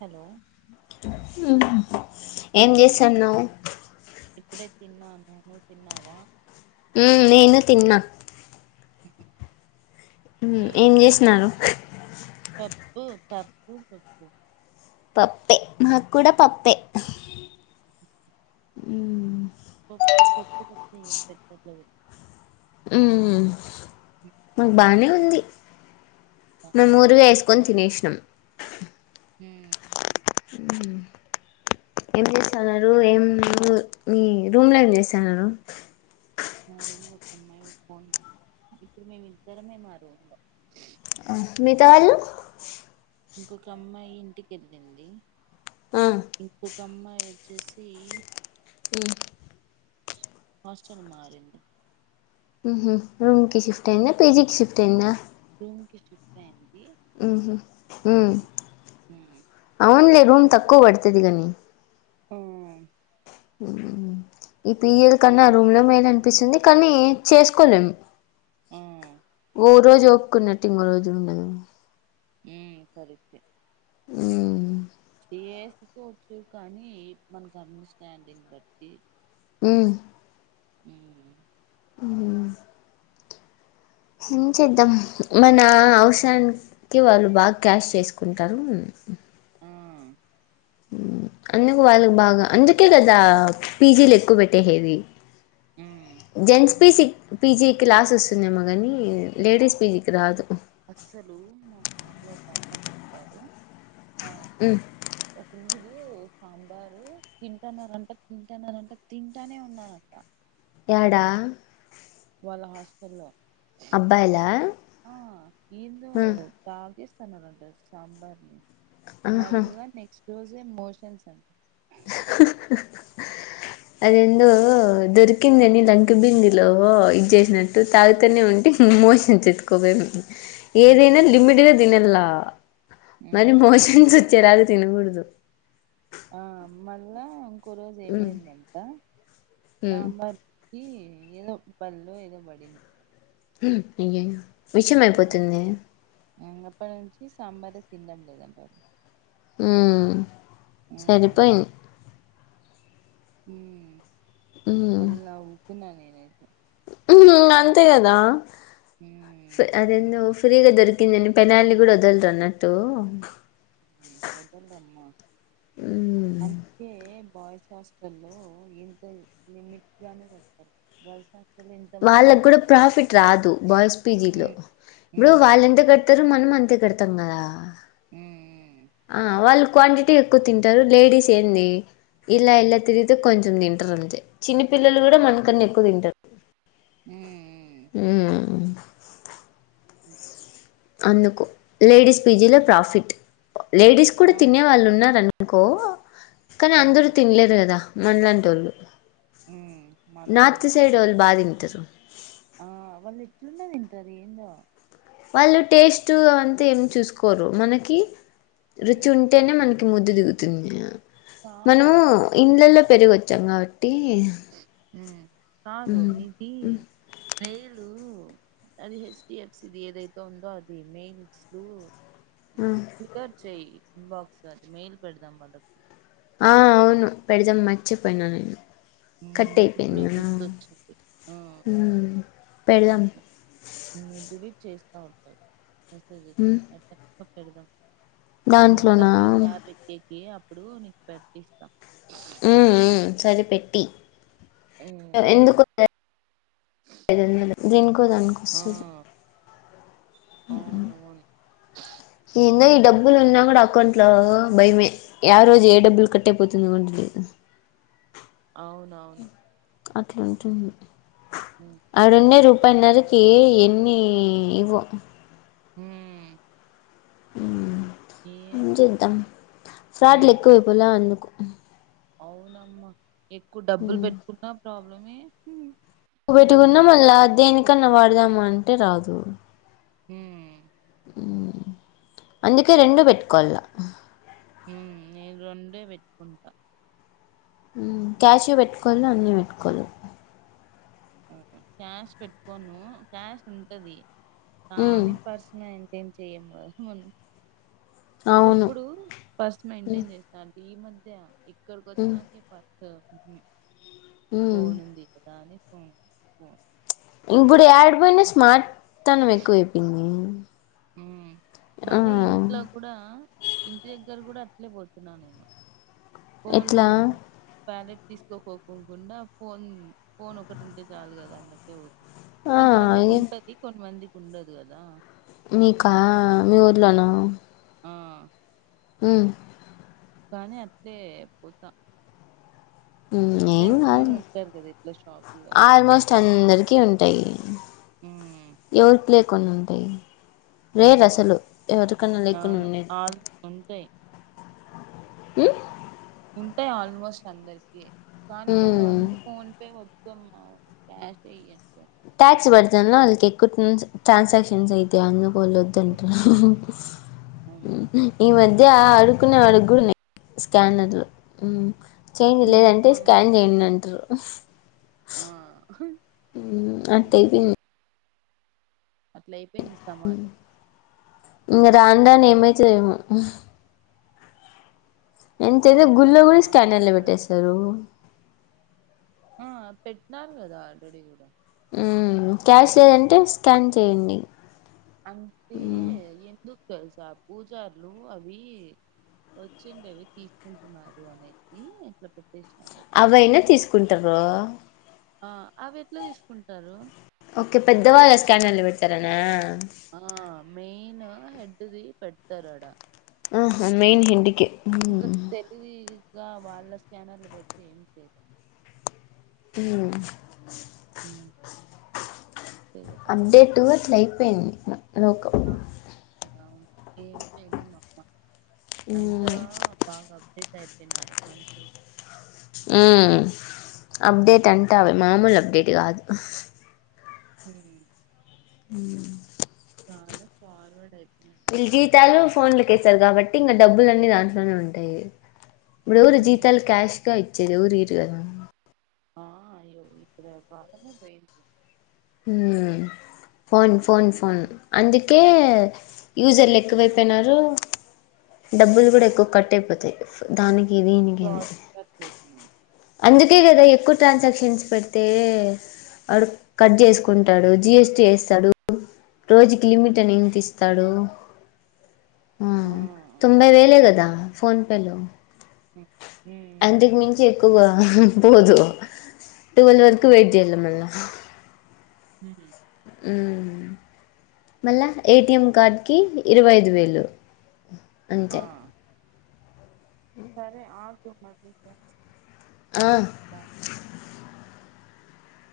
Hello ఊహు ఏం జేసన్నావ్ ఇప్పుడే తిన్నా నువ్వు తిన్నావా ఉ‌మ్ నేను తిన్నా ఉమ్ ఏం చేసినారు పు పప్పు చెప్పు పప్పే మాకు కూడా పప్పే ఊమ్ పప్పు పప్పు తప్ప ఏం పెట్టట్లేదు ఊమ్ ఇ మాకు బానే ఉంది మేం బానే ఉంది ఊరగాయ వేసుకొని తినేసినాం ఊమ్ ఏం జేసన్నారు ఏం మీ మీ రూమ్ లో ఏం జేసన్నారు మా రూమ్ లో ఒకమ్మాయి పోయింది ఇప్పుడు మేమిద్దరమే మా రూమ్ లో ఆ మీత ఆళ్ళు ఇంకొక అమ్మాయి ఇంటికి ఎళ్ళింది ఆ ఇంకొక్ కమ్మాయి వచ్చేసి ఉమ్ హాస్టల్ మారింది ఊహు రూమ్ కి షిఫ్ట్ అయిందా పిజీకి షిఫ్ట్ అయింద రూమ్ కి షిఫ్ట్ అయింది అవునులే రూమ్ తక్కువ పడుతుది కానీ ఆ ఈ పియల్ కన్నా రూమ్ లో మేద అనిపిస్తుంది కానీ చేసుకోలేము ఆ ఉమ్ రోజు ఒకున్నటింగ్ రోజు ఉండదు సరి స మ్మ్ చేసుకోవచ్చు కానీ మనకు అండర్స్టాండింగ్ బట్టి ఉమ్ ఉమ్ ఏం చేద్దాం మన అవసరానికి వాళ్ళు బాగా క్యాష్ చేసుకుంటారు ఆ అందుకు వాళ్ళకు బాగా అందుకే కదా పీజీలు ఎక్కువ పెట్టేసేది ఉమ్ జెంట్స్ పిసి పీజీ లాస్ వస్తుందేమో కానీ లేడీస్ పీజీకి రాదు అస్సలు నా క్యాబ్ లో ఒక అబ్బాయి చెప్తడు ఆ ఉమ్ ఒకప్పు సాంబారు తింటన్నారు అంట తింటన్నారు అంట తింటానే ఉన్నానంట ఎడా వాళ్ళ హాస్టల్ లో అబ్బాయిల నంట సాంబార్ని ఆహా మళ్ళా నెక్స్ ట్ రోజే మోషన్స్ అంట అదేందో దొరికిందని లంకిబిందిలో ఇది చేసినట్టు తాగుతూనే ఉంటే మోషన్స్ ఎత్తుకోవేమి. ఏదైనా ఉమ్, లిమిట్దే తినల్లా మరి ఉమ్. మోషన్స్ వ చ్చేలాగ తినకుడుదు ఆ మల్లా కొరోజు ఉమ్ ఏమైందంట ఉమ్ సాంబార్కి ఏదో బల్లో ఏదో బడింది హ్మ్ అయ్యయో విషం అయిపోతుంది ఇంగ అప్పట్నుంచి సాంబారే తిండం లేదంటా హుమ్ సరిపోయిను హ్మ్ బల్ నవు తిన్నా నేనైతే హు ఉమ్, అంతే గదా. సె ఉమ్ అదేందొ ఫ్రీగా దొరికిందని పినాయిల్ గుడ వదల్దదు అన్నట్టు. వాదల్దమ్మ ఉమ్ అందుకే బాయ్స్ హాస్టల్లో ఇంతె లిమిట్ గానె పెడతరు, గర్ల్స్ హాస్టల్ ఎంత వాళ్ళగ్గుడ ఎంతైనా ప్రాఫిట్ రాదు, బాయ్స్ పీజీ లో ఉమ్ ఇప్పుడు ఉమ్ వాళ్ళు ఎంత కడతరొ మనం అంతే కడత్ తంగదా ఊ ఉ ఆ వాళ్ళు క్వాంటిటీ ఎక్కువ తింటరు, లేడీస్ ఏంది ఇలా ఇలా తిరిగితే కొంచెం తింటరు అంతే, చిన్న పిల్లలు కూడ మనకన్న ఎక్కువ తింటరు. ఉమ్ ఉమ్, ఉమ్ హుమ్ అందుకు లేడీస్ పీజీలొ ప్రాఫిట్. లేడీస్ కూడ ఆ తినే వాళ్ళు ఉన్నారన్ నుకో కనీ ఆ అందరు తినలేరు గదా మనలాంటోళ్లు. ఉమ్ మనము నార్త్ సైడ్ వొళ్ళు బా తింటరు. ఆ వాళ్ళు ఎట్లున్న తింటరు ఏందో? వాళ్ళు టేస్టు అంత ఏం చూసుకోరు మనకి? ఆ, రుచి ఉంటేనె మనకి ముద్ద దిగుతుంది, కాదు మనము ఇండ్లలొ పెరుగొచ్చాం గాబట్ ఉమ్. కాదు నీది మెయిలు అది హెచ్ డి ఎఫ్ సి ది ఏదైతె ఉందో అది, మెయిల్స్ కు రికార్డ్ చేయ్ ఇన్బాక్స్ అది మెయిల్ పెడదాం వాళ్ళకు. ఆ అవును పెడదాం, మార్చేపోయిన నేను. ఉమ్ కట్ నాకు అయిపోయింది ఇప్పుడే కదా గుర్తొచ్చింది, ఆ పెడదాం నువ్ డిలీట్ చేస్తావ్. వస్తే చేస్తా ఎఫ్ ఎఫ్ [unintelligible] నేను ఒస్త దాంట్లోనా చడు క్యాబ్ ఎక్కి. ఏ అప్పుడు నీకు పెట్టిస్తా. ఉ ఉ సరే పెట్టి. ఆ ఎందుకొ ఐదొందలు దీనికో దానికొ ఆ వస్తది. ఉమ్ అవునవును ఇందో ఈ మ్మ్ డబ్బులు ఉన్నా కూడా అకౌం ట్లో భయమే యా రోజు ఏ డబ్బులు కట్టయిపోతుంది కొంట అవును అవును అట్లూటుంది అరణ్య రూప ముప్పైన్నరకి ఎన్ని ఇవో హ్మ్ ఉ ఏంచేద్దాం ఫ్రాడ్లు ఎకువైపోలా అందుకు అవునమ్మ ఎక్ డబ్బులు పెట్టుకున్నా ప్రాబ్ హ్మ నువ్వు పెట్టుకున్న మళ్ళా దేనికన్న వాడ అడుదాము అంటే రాదు హ్మ అందుకే రెండూ పెట్టుకోవాల ఉమ్ నేను రెండే పెట్టుకుంటా క్యాషూ పెట్టుకోవాలి అన్నీ పెట్టుకోవాల క్యాష్ పెట్టుకోను క్యాష్ ఉంటది ఆ ఉమ్ నీ పర్సనే ఏం చెయమ్ కదా మనం అవును ఒకప్పుడు పర్స్ ఉమ్ మెయింటైన్ చేస్తాను ఈ మధ్య ఇక్కడ ఉమ్ కొచ్చినాక ఈ పర్స్ ఉమ్ ఫోను ఉంది కదా అని అ ఇప్పుడు యాడ పోయిన స్మార్ట్ తన ఎక్కువైపోయింది ఉ ఆ మళ్ళీ ఇంట్లో కూడా ఇంటి దగ్గర కూడా అట్లే పోతున్నా నేను ఫోన్ ఎట్లా వాలెట్ తీసుకోకుండా ఫోన్ ఫోన్ ఒకటి ఉంటే చాలు కదా అన్నట్టే పోతుంది ఆ కొంచంతమంది ఏ కుపతి కొన్ని వంది ఉండదు గదా మీకా మీ ఊర్లోనా ఆ ఉమ్ కానీ అట్టే పోతా ఉమ్ ఏం కాదు తెలిసినోళ్ళు ఉంటారు కదా ఇట్లా షాపుల్లో ఆల్మోస్ట్ అందరికి ఉం తాయ్ హ్మ్ ఎవరు ప్లే కొన్నారు తై రేర్ హ్మ్ అసలు ఎవరికన్నా లేకుని అవును ఉండేది ఆల్ ఉంటాయి ఉమ్ ఉంటాయ్ ఆల్మోస్ట్ అందరికి కానీ కొంత ఉమ్ మంది ఫోన్ పే [unintelligible] ట్యాక్స్ పడతనా అలా కేక్కు ట్రాన్సాక్షన్స్ ఐతాన్ పోలోద్దంటారు హ్మ్ అవును ఈ మధ్ ఆ అడుకునే అడుగుడున్నయ్ స్కానర్తో చేంజ్ హ్మ్ లేదంటే స్కాన్ చేయండి అంట్రు ఉఫ్ ఉమ్ ఉహు అట్ట ఉమ్ టే అయిపోయింది అట్ల అయిపోయింది సమాజం దాని దానే ఏమై చేయము ఎంతైతే ఇంకా గుల్లో కూడా ఫాస్ట్ స్కానర్ లో ఫార్వర్డ్ పెట్టేస్తారు ఆ పెట్టినారు కదా ఆల్రెడీ కూడా ఉమ్ క్యాష్ లేదంటే స్కాన్ చేయండి అంటే ఎందుకు తెలుసా పూజార్లు అవి వచ్చిండవి తీసుకుంటున్నారు అనేసి ఇట్లా పె అవయినా తీసుకుంటరు ఆ అవి ఎట్లా తీసుకుంటరు ఓకే పెద్దవాళ్ళ స్క్యానర్లు పెడతారానా ఆ మెయిన్ హెడ్డ్ ది పెడతారాడా ఆ మెయిన్ హెడ్ కే ఇంకా తెలివి ఇకా వాళ్ళ స్కానర్లు పెడితే ఏమి లేదు మ్మ్ మ్మ్ [inaudible] అప్డేటు అట్లై పోయింది నోకు ఆ! అవును ఏం చెయ్యలేం అప్ప అంతా మ్మ్. బాగ అప్డేట్ అయిపొయ్నారు మనుషులు ఆ అప్డేటంటే అవి మామూలప్డేట్ కాదు హ్మ్మ్ హ్మ్మ్ [unintelligible] చాలా ఫార్వర్డ్ అయ్ విల్జీతాలు ఫోన్లకేస్తారు కాబ ట్టింక డబ్బులన్నీ దాంట్లోనే ఉంటాయి. ఇపుడు జీతాల్ క్యాష్ గా ఇ చ్చేది ఎవరీరుగద ఆ అయ్యో ఇప్పుడా కాలమే పోయింది హ్మ్మ్ ఫోన్స్ ఫోన్ ఫోన్ అందుకే యూజర్లెక్కువైపొయినారు, డబ్బుల్ గూడా ఎక్కువ కట్ అయిపోతాయ్ దాని ఫోజతు [unintelligible] అందుకే కదా ఎక్కువ ట్రాన్సాక్షన్స్ పెడితే అడు కట్ జేసుకుంటాడు జిఎస్ చేస్తాడు రోజుకి లిమిట్ అని ఆ ఇస్తాడు ఆ తొంబై వేలే గదా ఫోన్పెలో [inaudible] అంతకు మించి ఎక్కువగా పోదు టువల్ వరకు వెయిట్ హ్మ్. జెయల్ల మళ్ళ హ్మ్. మ్మ్ మళ్ళ ఏటిఎం కార్డ్ కి ఇరవై ఐదు వేలు ఆ అంతే సరే ఆ గు మళ్ళి జేస్ ఆ....